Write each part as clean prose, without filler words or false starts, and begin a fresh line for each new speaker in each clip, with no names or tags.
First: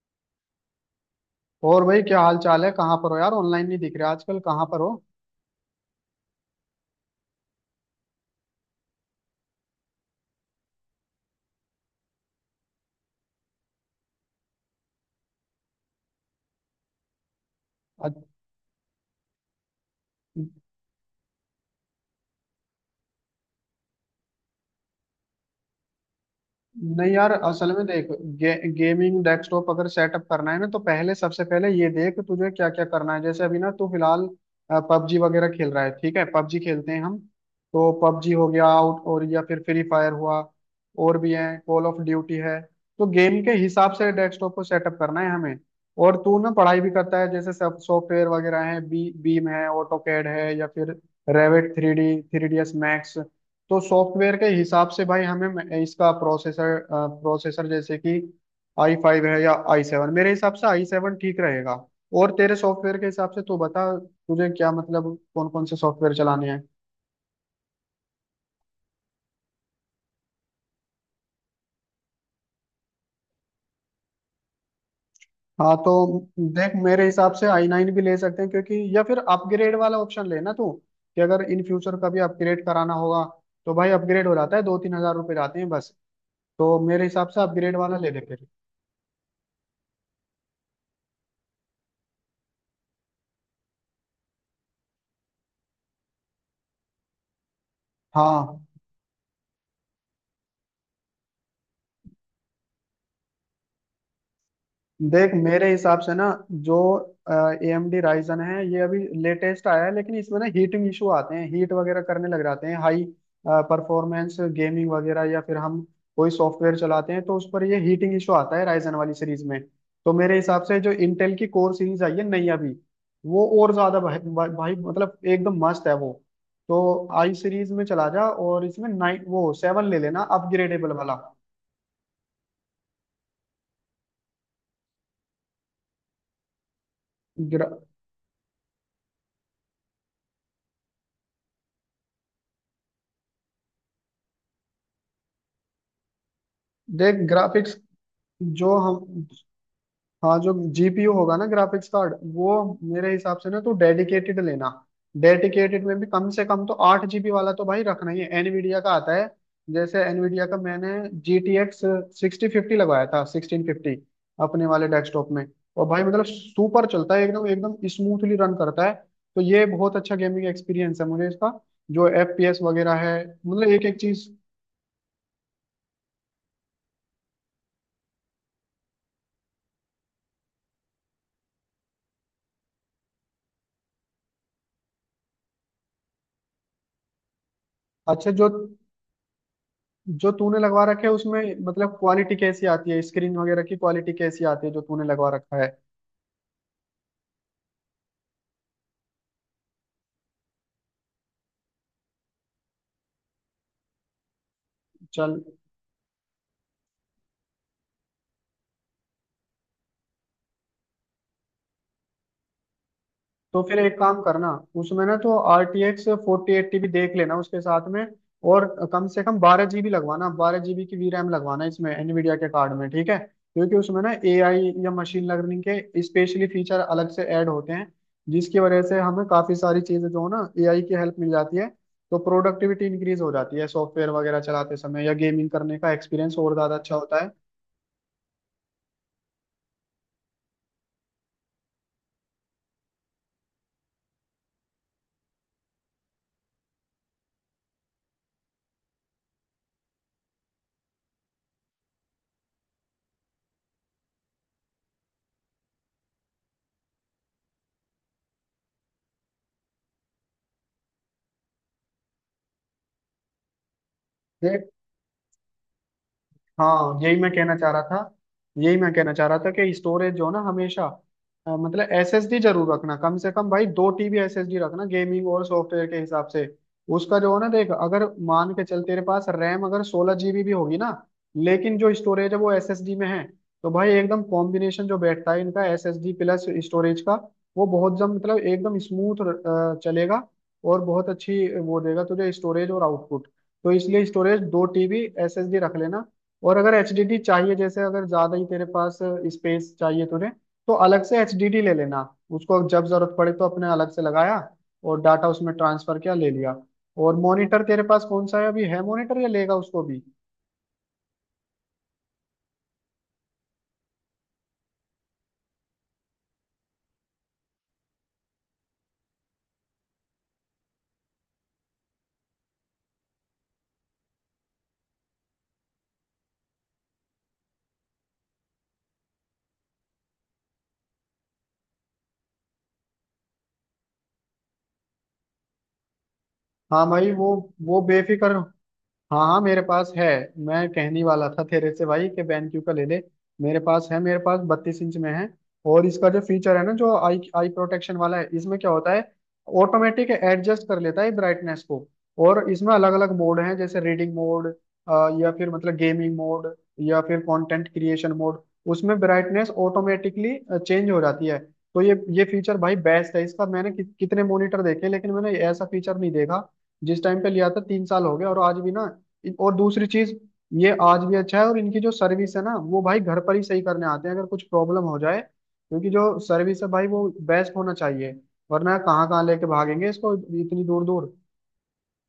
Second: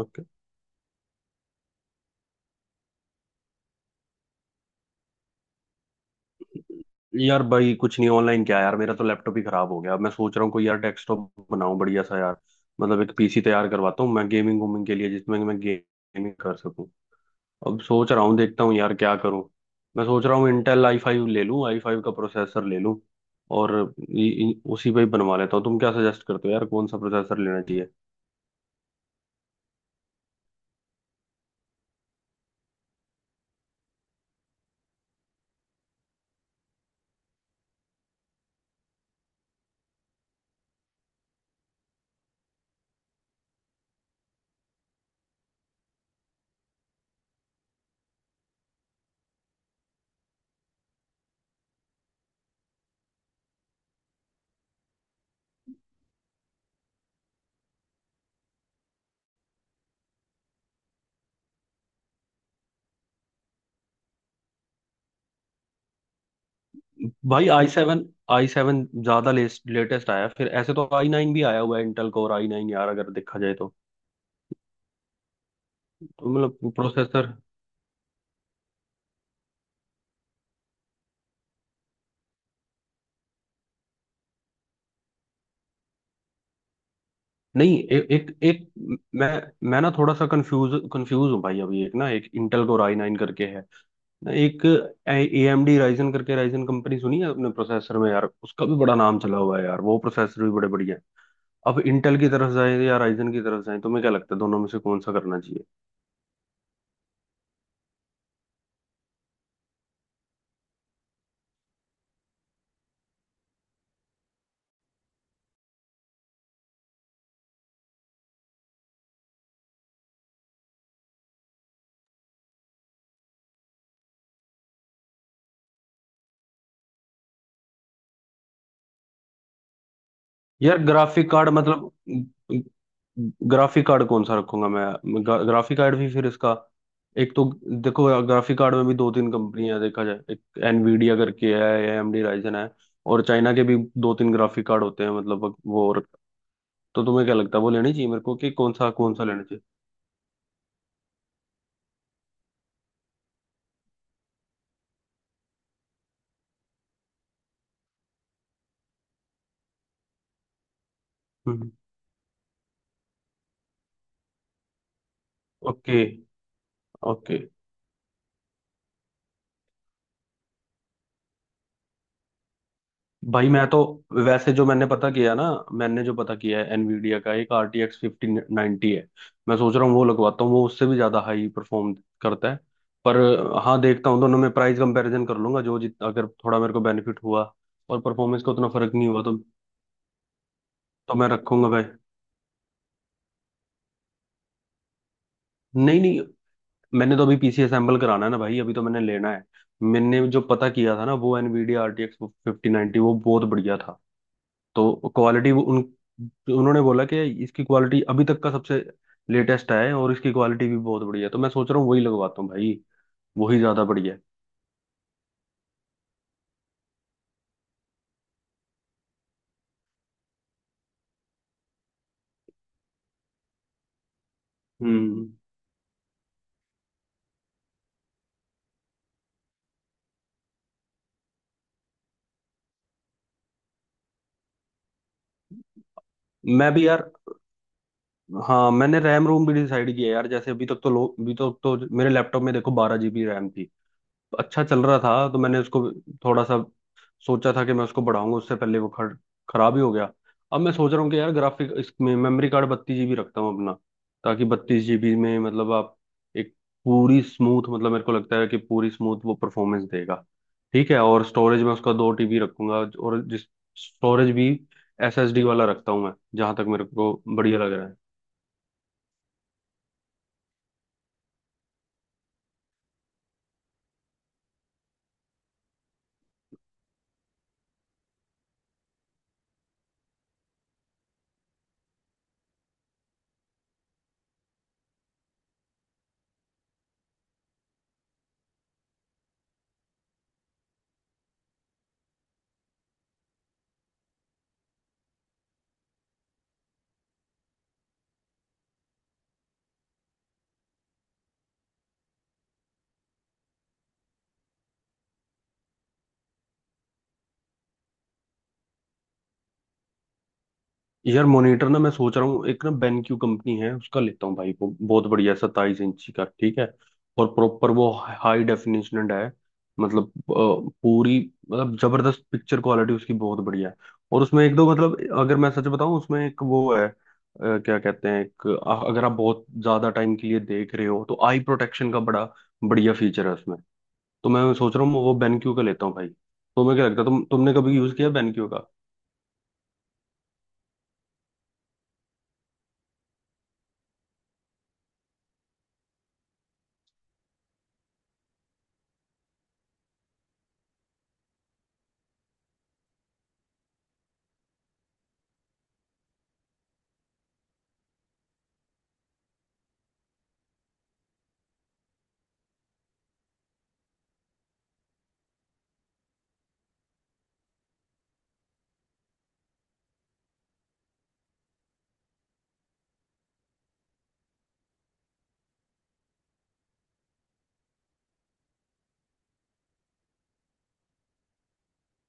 Okay.
और भाई क्या हाल चाल है? कहाँ पर हो यार? ऑनलाइन नहीं दिख रहे आजकल, कहाँ पर हो?
यार भाई कुछ नहीं ऑनलाइन क्या यार, मेरा तो लैपटॉप ही खराब हो गया। अब मैं सोच रहा हूँ कोई यार डेस्कटॉप बनाऊं बढ़िया सा यार। मतलब एक पीसी तैयार करवाता हूँ मैं गेमिंग वूमिंग के लिए, जिसमें मैं गेमिंग कर सकूँ। अब सोच
आज
रहा हूँ देखता हूँ यार क्या करूँ। मैं सोच रहा हूँ इंटेल आई फाइव ले लूँ, आई फाइव का प्रोसेसर ले लूँ। और उसी पे ही बनवा लेता हूँ। तुम क्या सजेस्ट करते हो यार, कौन सा
नहीं यार,
प्रोसेसर लेना
असल में
चाहिए?
देख, गेमिंग डेस्कटॉप अगर सेटअप करना है ना, तो पहले सबसे पहले ये देख तुझे क्या क्या करना है। जैसे अभी ना तू फिलहाल पबजी वगैरह खेल रहा है, ठीक है, पबजी खेलते हैं हम। तो पबजी हो गया आउट, और या फिर फ्री फायर हुआ, और भी है, कॉल ऑफ ड्यूटी है। तो गेम के हिसाब से डेस्कटॉप को सेटअप करना है हमें। और तू ना पढ़ाई भी करता है, जैसे सब सॉफ्टवेयर वगैरह है, बी बीम है, ऑटोकैड है, या फिर Revit three D, three D S max. तो सॉफ्टवेयर के हिसाब से भाई हमें इसका प्रोसेसर प्रोसेसर जैसे कि आई फाइव है या आई सेवन, मेरे हिसाब से आई सेवन ठीक रहेगा। और तेरे सॉफ्टवेयर के हिसाब से तू बता तुझे क्या मतलब कौन कौन से सॉफ्टवेयर चलाने हैं।
भाई आई सेवन। आई सेवन ज्यादा लेटेस्ट आया है। फिर ऐसे तो आई नाइन भी आया हुआ है, इंटेल कोर आई नाइन यार अगर देखा जाए तो।
हाँ तो
तो
देख,
मतलब
मेरे हिसाब
प्रोसेसर।
से आई नाइन भी ले सकते हैं, क्योंकि या फिर अपग्रेड वाला ऑप्शन लेना तू, कि अगर इन फ्यूचर कभी अपग्रेड कराना होगा, तो भाई अपग्रेड हो जाता है, दो तीन हजार रुपये जाते हैं बस। तो मेरे हिसाब से अपग्रेड
नहीं
वाला ले ले
एक
फिर।
एक मैं मैं ना थोड़ा सा कंफ्यूज कंफ्यूज हूँ भाई। अभी एक ना, एक इंटेल कोर आई नाइन करके है। ना एक AMD राइजन करके, राइजन कंपनी सुनी है अपने प्रोसेसर में यार।
हाँ,
उसका भी बड़ा नाम चला हुआ है यार, वो प्रोसेसर भी बड़े बढ़िया हैं। अब इंटेल की तरफ जाए या राइजन की तरफ जाए, तुम्हें क्या लगता है दोनों में से कौन सा
देख
करना चाहिए?
मेरे हिसाब से ना, जो ए एम डी राइजन है, ये अभी लेटेस्ट आया है, लेकिन इसमें ना हीटिंग इशू आते हैं, हीट वगैरह करने लग जाते हैं। हाई परफॉर्मेंस गेमिंग वगैरह या फिर हम कोई सॉफ्टवेयर चलाते हैं, तो उस पर ये हीटिंग इशू आता है राइजन वाली सीरीज में। तो मेरे हिसाब से जो इंटेल की कोर सीरीज आई है नई अभी, वो और ज्यादा भाई मतलब एकदम मस्त है वो। तो आई सीरीज में चला जा, और इसमें नाइन वो सेवन ले लेना
यार
अपग्रेडेबल वाला।
ग्राफिक कार्ड मतलब ग्राफिक कार्ड कौन सा रखूंगा मैं? ग्राफिक कार्ड भी फिर इसका। एक तो,
ग्रा,
देखो ग्राफिक कार्ड में भी दो तीन कंपनियां देखा जाए। एक एनवीडिया करके है, एएमडी राइजन है। और चाइना के भी दो तीन ग्राफिक कार्ड होते हैं मतलब वो। और तो
देख
तुम्हें क्या लगता है वो
ग्राफिक्स,
लेनी चाहिए मेरे को, कि
जो
कौन सा
हम
लेना चाहिए?
हाँ, जो जीपीयू होगा ना ग्राफिक्स कार्ड, वो मेरे हिसाब से ना तो डेडिकेटेड लेना। डेडिकेटेड में भी कम से कम तो 8 जीबी वाला तो भाई रखना ही है, एनवीडिया का आता है। जैसे एनवीडिया का मैंने जी टी
हम्म।
एक्स सिक्सटी फिफ्टी लगवाया था, सिक्सटीन फिफ्टी, अपने वाले डेस्कटॉप में। और
ओके।
भाई मतलब सुपर चलता है,
ओके।
एकदम एकदम स्मूथली रन करता है। तो ये बहुत अच्छा गेमिंग एक्सपीरियंस है मुझे इसका, जो एफ पी एस वगैरह है,
भाई मैं
मतलब
तो
एक एक चीज।
वैसे जो मैंने पता किया ना, मैंने जो पता किया है एनवीडिया का एक RTX 1590 है। मैं सोच रहा हूँ वो लगवाता हूँ, वो उससे भी ज्यादा हाई परफॉर्म करता है। पर हाँ देखता हूँ, दोनों में प्राइस कंपैरिजन कर लूंगा। जो जित अगर थोड़ा मेरे को बेनिफिट हुआ और
अच्छा,
परफॉर्मेंस
जो
का उतना फर्क नहीं हुआ तो।
जो तूने लगवा रखे है
तो मैं
उसमें,
रखूंगा भाई।
मतलब क्वालिटी कैसी आती है? स्क्रीन वगैरह की क्वालिटी कैसी आती है, जो तूने लगवा रखा है?
नहीं नहीं, मैंने तो अभी पीसी असेंबल कराना है ना भाई, अभी तो मैंने लेना है। मैंने जो पता किया था ना, वो एनवीडिया RTX 1590 वो बहुत बढ़िया था। तो
चल,
क्वालिटी उन उन्होंने बोला कि इसकी क्वालिटी अभी तक का सबसे लेटेस्ट है, और इसकी क्वालिटी भी बहुत बढ़िया है। तो मैं सोच रहा हूँ वही लगवाता हूँ भाई, वही
तो फिर
ज्यादा
एक
बढ़िया
काम
है।
करना, उसमें ना तो R T X forty eighty भी देख लेना उसके साथ में। और कम से कम 12 जीबी लगवाना, 12 जीबी की वी रैम लगवाना इसमें एनवीडिया के कार्ड में, ठीक है? क्योंकि उसमें ना ए आई या मशीन
हम्म।
लर्निंग के स्पेशली फीचर अलग से ऐड होते हैं, जिसकी वजह से हमें काफी सारी चीजें जो है ना, ए आई की हेल्प मिल जाती है। तो प्रोडक्टिविटी इंक्रीज हो जाती है सॉफ्टवेयर वगैरह चलाते समय, या गेमिंग करने का एक्सपीरियंस और
मैं
ज्यादा
भी
अच्छा
यार।
होता
हाँ, मैंने रैम रोम भी डिसाइड किया यार। जैसे अभी तक तो लोग, अभी तक तो मेरे लैपटॉप में देखो 12 जीबी रैम थी। अच्छा चल रहा था, तो मैंने उसको थोड़ा सा सोचा था कि मैं उसको बढ़ाऊंगा, उससे पहले वो खराब ही हो गया। अब मैं सोच रहा हूँ कि यार ग्राफिक इसमें मेमोरी कार्ड 32 जीबी रखता हूँ अपना, ताकि 32 जीबी में मतलब आप एक पूरी स्मूथ, मतलब मेरे को लगता है कि पूरी स्मूथ वो परफॉर्मेंस देगा। ठीक है, और स्टोरेज में उसका 2 टीबी रखूंगा। और जिस स्टोरेज भी
है।
एसएसडी वाला रखता हूँ मैं, जहां तक मेरे
हाँ,
को
यही मैं कहना
बढ़िया
चाह
लग
रहा
रहा है।
था, यही मैं कहना चाह रहा था कि स्टोरेज जो ना हमेशा मतलब एसएसडी जरूर रखना, कम से कम भाई 2 टीबी एसएसडी रखना गेमिंग और सॉफ्टवेयर के हिसाब से। उसका जो है ना, देख अगर मान के चल तेरे पास रैम अगर 16 जीबी भी होगी ना, लेकिन जो स्टोरेज है वो एसएसडी में है, तो भाई एकदम कॉम्बिनेशन जो बैठता है इनका एसएसडी प्लस स्टोरेज का, वो बहुत जम, मतलब एकदम स्मूथ चलेगा, और बहुत अच्छी वो देगा तुझे स्टोरेज और आउटपुट। तो इसलिए स्टोरेज 2 टीबी एसएसडी रख लेना। और अगर एचडीडी चाहिए, जैसे अगर ज्यादा ही तेरे पास स्पेस चाहिए तुझे, तो अलग से एचडीडी ले लेना। उसको जब जरूरत पड़े तो अपने अलग से लगाया, और डाटा उसमें ट्रांसफर किया, ले लिया। और मॉनिटर तेरे पास कौन सा है? अभी है मॉनिटर या लेगा उसको भी?
यार मॉनिटर ना, मैं सोच रहा हूँ एक ना बेनक्यू कंपनी है उसका लेता हूँ भाई। वो बहुत बढ़िया 27 इंची का ठीक है। और प्रॉपर वो हाई डेफिनेशन है। मतलब पूरी मतलब जबरदस्त पिक्चर क्वालिटी उसकी बहुत बढ़िया है। और उसमें एक दो मतलब, अगर मैं सच बताऊँ उसमें एक वो है क्या कहते हैं, एक अगर आप बहुत ज्यादा टाइम के लिए देख रहे हो तो आई प्रोटेक्शन का बड़ा बढ़िया फीचर है उसमें। तो मैं सोच रहा हूँ वो बेनक्यू का लेता हूँ भाई। तुम्हें क्या
हाँ
लगता है,
भाई, वो
तुमने कभी
वो
यूज किया
बेफिक्र।
बेनक्यू का?
हाँ हाँ, मेरे पास है, मैं कहने वाला था तेरे से भाई कि BenQ का ले ले। मेरे पास है, मेरे पास 32 इंच में है। और इसका जो फीचर है ना, जो आई आई प्रोटेक्शन वाला है, इसमें क्या होता है, ऑटोमेटिक एडजस्ट कर लेता है ब्राइटनेस को। और इसमें अलग अलग मोड हैं, जैसे रीडिंग मोड, या फिर मतलब गेमिंग मोड, या फिर कंटेंट क्रिएशन मोड। उसमें ब्राइटनेस ऑटोमेटिकली चेंज हो जाती है। तो ये फीचर भाई बेस्ट है इसका। मैंने कितने मॉनिटर देखे, लेकिन मैंने ऐसा फीचर नहीं देखा। जिस टाइम पे लिया था 3 साल हो गए, और आज भी ना, और दूसरी चीज, ये आज भी अच्छा है। और इनकी जो सर्विस है ना, वो भाई घर पर ही सही करने आते हैं अगर कुछ प्रॉब्लम हो जाए, क्योंकि जो सर्विस है भाई वो बेस्ट होना चाहिए, वरना कहाँ कहाँ लेके भागेंगे इसको, इतनी दूर दूर।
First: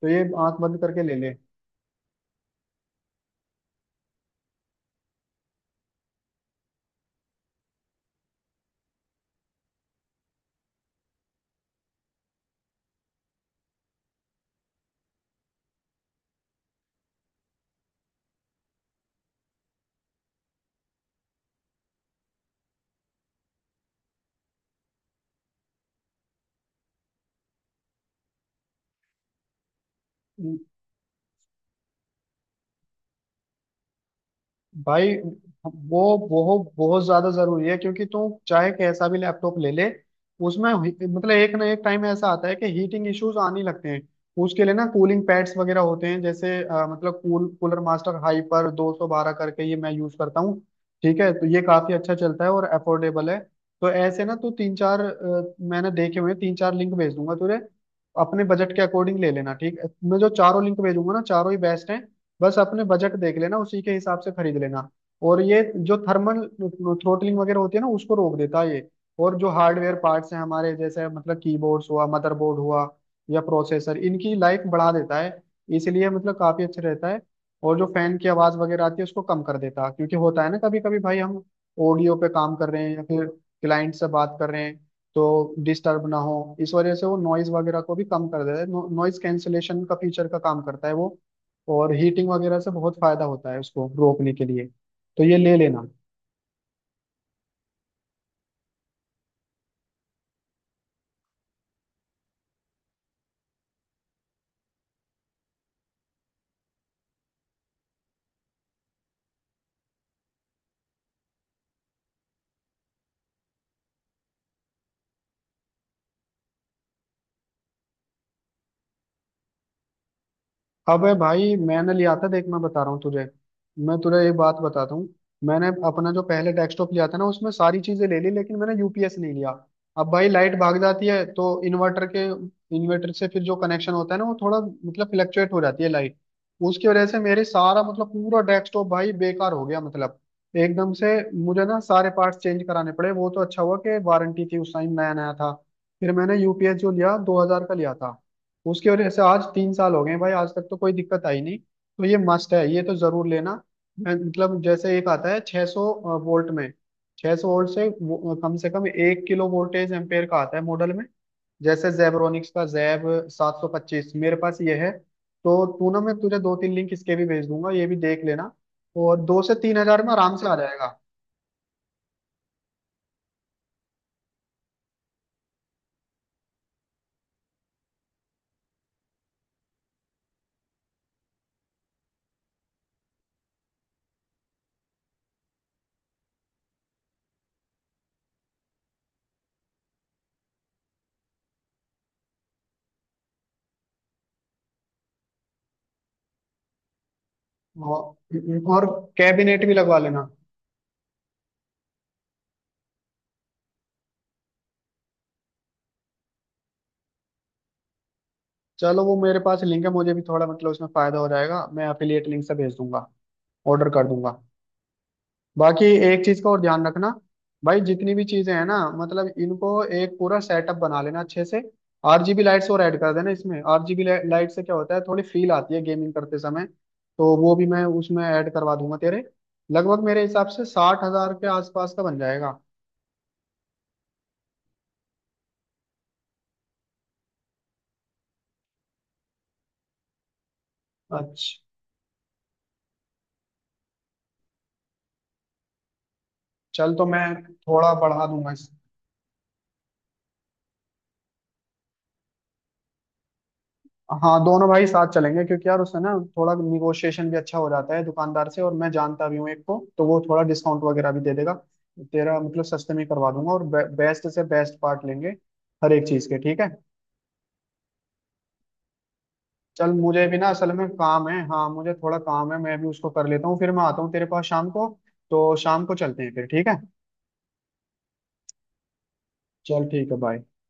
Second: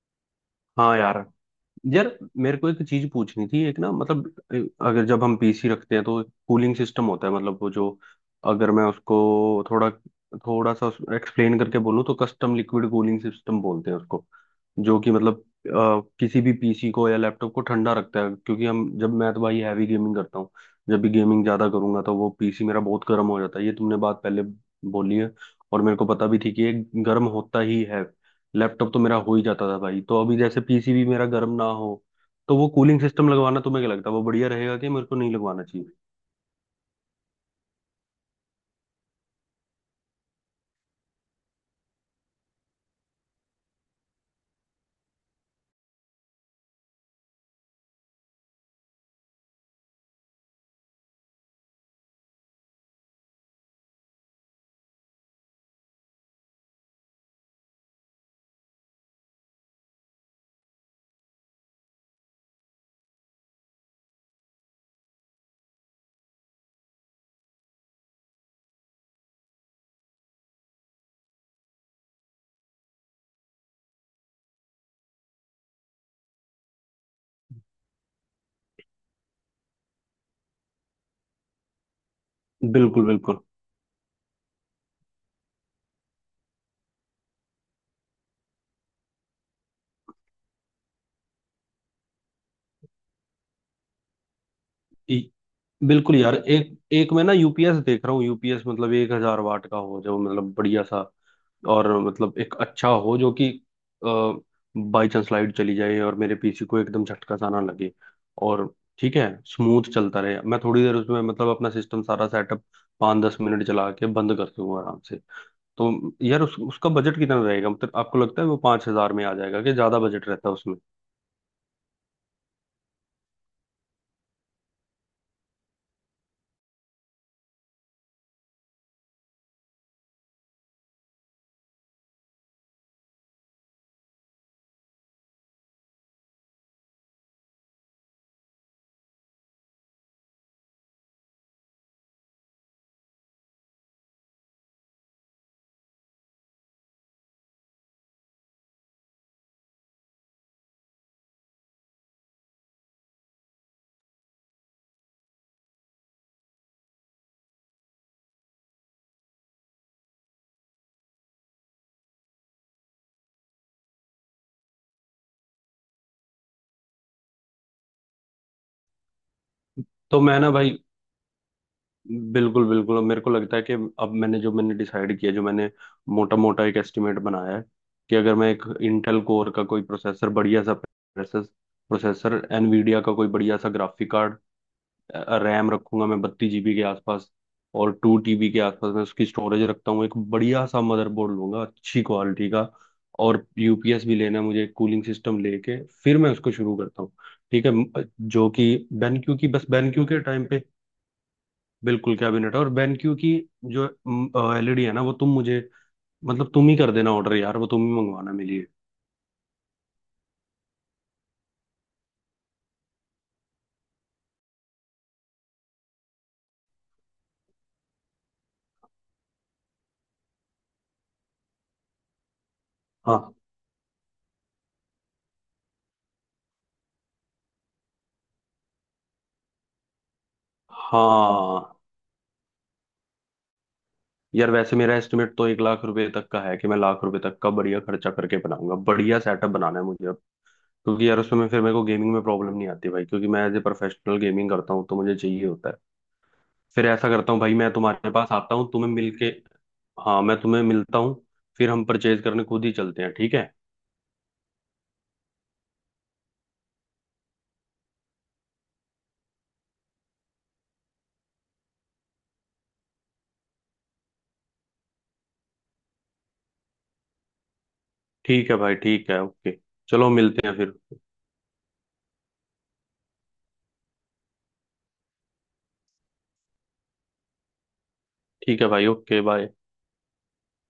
तो ये आंख बंद
हाँ
करके ले
यार। यार मेरे को एक चीज पूछनी थी। एक ना मतलब अगर जब हम पीसी रखते हैं तो कूलिंग सिस्टम होता है मतलब वो जो, अगर मैं उसको थोड़ा, थोड़ा सा एक्सप्लेन करके बोलूँ तो कस्टम लिक्विड कूलिंग सिस्टम बोलते हैं उसको। जो कि मतलब किसी भी पीसी को या लैपटॉप को ठंडा रखता है। क्योंकि हम जब, मैं तो भाई हैवी गेमिंग करता हूँ। जब भी गेमिंग ज्यादा करूंगा तो वो पीसी मेरा बहुत गर्म हो जाता है। ये तुमने बात पहले बोली है, और मेरे को पता भी थी कि ये गर्म होता ही है। लैपटॉप तो मेरा हो ही जाता था भाई, तो अभी
ले
जैसे पीसी भी मेरा गर्म ना हो। तो वो कूलिंग सिस्टम लगवाना, तुम्हें क्या लगता है वो बढ़िया रहेगा, कि मेरे
भाई।
को नहीं लगवाना चाहिए?
वो वो बहुत ज्यादा जरूरी है, क्योंकि तू चाहे कैसा भी लैपटॉप ले ले, उसमें मतलब एक ना एक टाइम ऐसा आता है कि हीटिंग इश्यूज आने लगते हैं। उसके लिए ना कूलिंग पैड्स वगैरह होते हैं, जैसे मतलब कूलर मास्टर हाइपर 212 करके, ये मैं यूज करता हूँ, ठीक है? तो ये काफी अच्छा चलता है और अफोर्डेबल है। तो ऐसे ना तू तीन चार मैंने देखे हुए हैं, तीन चार लिंक भेज दूंगा तुझे, अपने बजट के अकॉर्डिंग ले लेना, ठीक है? मैं जो चारों लिंक भेजूंगा ना, चारों ही बेस्ट हैं, बस अपने बजट देख लेना, उसी के हिसाब से खरीद लेना। और ये जो थर्मल थ्रोटलिंग वगैरह होती है ना, उसको रोक देता है ये। और जो हार्डवेयर पार्ट्स हैं हमारे, जैसे मतलब कीबोर्ड्स हुआ, मदरबोर्ड हुआ, या प्रोसेसर, इनकी लाइफ बढ़ा देता है। इसलिए मतलब काफी अच्छा रहता है। और जो फैन की आवाज वगैरह आती है, उसको कम कर देता है, क्योंकि होता है ना, कभी कभी भाई हम ऑडियो पे काम कर रहे हैं या
बिल्कुल
फिर
बिल्कुल।
क्लाइंट से बात कर रहे हैं, तो डिस्टर्ब ना हो इस वजह से, वो नॉइज वगैरह को भी कम कर देता है। नॉइज कैंसिलेशन का फीचर का काम करता है वो। और हीटिंग वगैरह से बहुत फायदा होता है, उसको रोकने के लिए, तो
ई-
ये ले लेना।
बिल्कुल यार, एक एक मैं ना यूपीएस देख रहा हूँ। यूपीएस मतलब 1,000 वाट का हो जो, मतलब बढ़िया सा। और मतलब एक अच्छा हो जो कि बाई चांस लाइट चली जाए, और मेरे पीसी को एकदम झटका सा ना लगे। और ठीक है स्मूथ चलता रहे, मैं थोड़ी देर उसमें मतलब अपना सिस्टम सारा सेटअप 5-10 मिनट चला के बंद कर दूंगा आराम से। तो यार उसका बजट कितना रहेगा, मतलब आपको लगता है वो 5,000 में आ जाएगा, कि ज्यादा बजट रहता है उसमें?
अबे भाई मैंने लिया था, देख मैं बता रहा हूँ तुझे, मैं तुझे एक बात बताता हूँ। मैंने अपना जो पहले डेस्कटॉप लिया था ना, उसमें सारी चीजें ले ली लेकिन मैंने यूपीएस नहीं लिया। अब भाई लाइट भाग जाती है, तो इन्वर्टर से फिर जो कनेक्शन होता है ना, वो थोड़ा मतलब फ्लक्चुएट हो जाती है लाइट, उसकी वजह से मेरे सारा मतलब पूरा डेस्कटॉप भाई बेकार हो गया, मतलब एकदम से। मुझे ना सारे पार्ट्स चेंज कराने पड़े, वो तो अच्छा हुआ कि वारंटी थी, उस टाइम नया नया था। फिर मैंने यूपीएस जो लिया, 2000 का लिया था, उसकी वजह से आज 3 साल हो गए भाई, आज तक तो कोई दिक्कत आई नहीं। तो ये मस्ट है, ये तो जरूर लेना। मतलब जैसे एक आता है 600 वोल्ट में, 600 वोल्ट से कम से कम एक किलो वोल्टेज एम्पेयर का आता है मॉडल में। जैसे जेबरोनिक्स का जैब 725 मेरे पास ये है। तो तू ना, मैं तुझे दो तीन लिंक इसके भी भेज दूंगा, ये भी देख लेना, और दो से तीन हजार में
तो
आराम
मैं
से
ना
आ
भाई
जाएगा।
बिल्कुल बिल्कुल, अब मेरे को लगता है कि अब मैंने जो, मैंने डिसाइड किया, जो मैंने मोटा मोटा एक एस्टिमेट बनाया है कि अगर मैं एक इंटेल कोर का कोई प्रोसेसर, बढ़िया सा प्रोसेसर प्रोसेसर, एनवीडिया का कोई बढ़िया सा ग्राफिक कार्ड, रैम रखूंगा मैं 32 जीबी के आसपास, और 2 टीबी के आसपास मैं उसकी स्टोरेज रखता हूँ। एक बढ़िया सा मदरबोर्ड लूंगा अच्छी क्वालिटी का। और यूपीएस भी लेना है मुझे, कूलिंग सिस्टम लेके फिर मैं उसको शुरू करता हूँ। ठीक है, जो
और
कि
और
बेनक्यू की,
कैबिनेट
बस
भी लगवा
बेनक्यू के
लेना।
टाइम पे। बिल्कुल कैबिनेट है। और बेनक्यू की जो एलईडी है ना, वो तुम मुझे मतलब तुम ही कर देना ऑर्डर यार, वो तुम ही मंगवाना मेरे लिए।
चलो वो मेरे पास लिंक है, मुझे भी थोड़ा मतलब उसमें फायदा हो जाएगा, मैं अफिलिएट लिंक से भेज दूंगा, ऑर्डर कर दूंगा। बाकी एक चीज का और ध्यान रखना भाई, जितनी भी चीजें हैं ना, मतलब इनको एक पूरा सेटअप बना लेना अच्छे से, आरजीबी लाइट्स और ऐड कर देना
हाँ।
इसमें। आरजीबी लाइट से क्या होता है, थोड़ी फील आती है गेमिंग करते समय। तो वो भी मैं उसमें ऐड करवा दूंगा तेरे, लगभग मेरे हिसाब से 60 हज़ार के
हाँ
आसपास का बन जाएगा।
यार वैसे मेरा एस्टिमेट तो 1 लाख रुपए तक का है, कि मैं लाख रुपए तक का बढ़िया खर्चा करके बनाऊंगा, बढ़िया सेटअप बनाना है मुझे अब। क्योंकि यार उसमें
अच्छा
फिर मेरे को गेमिंग में प्रॉब्लम नहीं आती भाई, क्योंकि मैं एज ए प्रोफेशनल गेमिंग करता हूँ तो मुझे चाहिए होता है। फिर
चल, तो
ऐसा
मैं
करता हूँ भाई, मैं
थोड़ा
तुम्हारे
बढ़ा
पास
दूंगा
आता
इस।
हूँ तुम्हें मिलके। हाँ मैं तुम्हें मिलता हूँ, फिर हम परचेज करने खुद ही चलते हैं, ठीक है।
हाँ, दोनों भाई साथ चलेंगे, क्योंकि यार उससे ना थोड़ा निगोशिएशन भी अच्छा हो जाता है दुकानदार से, और मैं जानता भी हूँ एक को, तो वो थोड़ा डिस्काउंट वगैरह भी दे देगा तेरा, मतलब सस्ते में ही करवा दूंगा, और बेस्ट से बेस्ट पार्ट लेंगे हर एक चीज के, ठीक है?
ठीक है भाई, ठीक है ओके।
चल
चलो
मुझे भी ना
मिलते हैं
असल
फिर।
में काम है, हाँ मुझे थोड़ा काम है, मैं भी उसको कर लेता हूँ, फिर मैं आता हूँ तेरे पास शाम को, तो शाम को चलते हैं फिर। ठीक है,
ठीक है भाई ओके बाय।
चल ठीक है, बाय।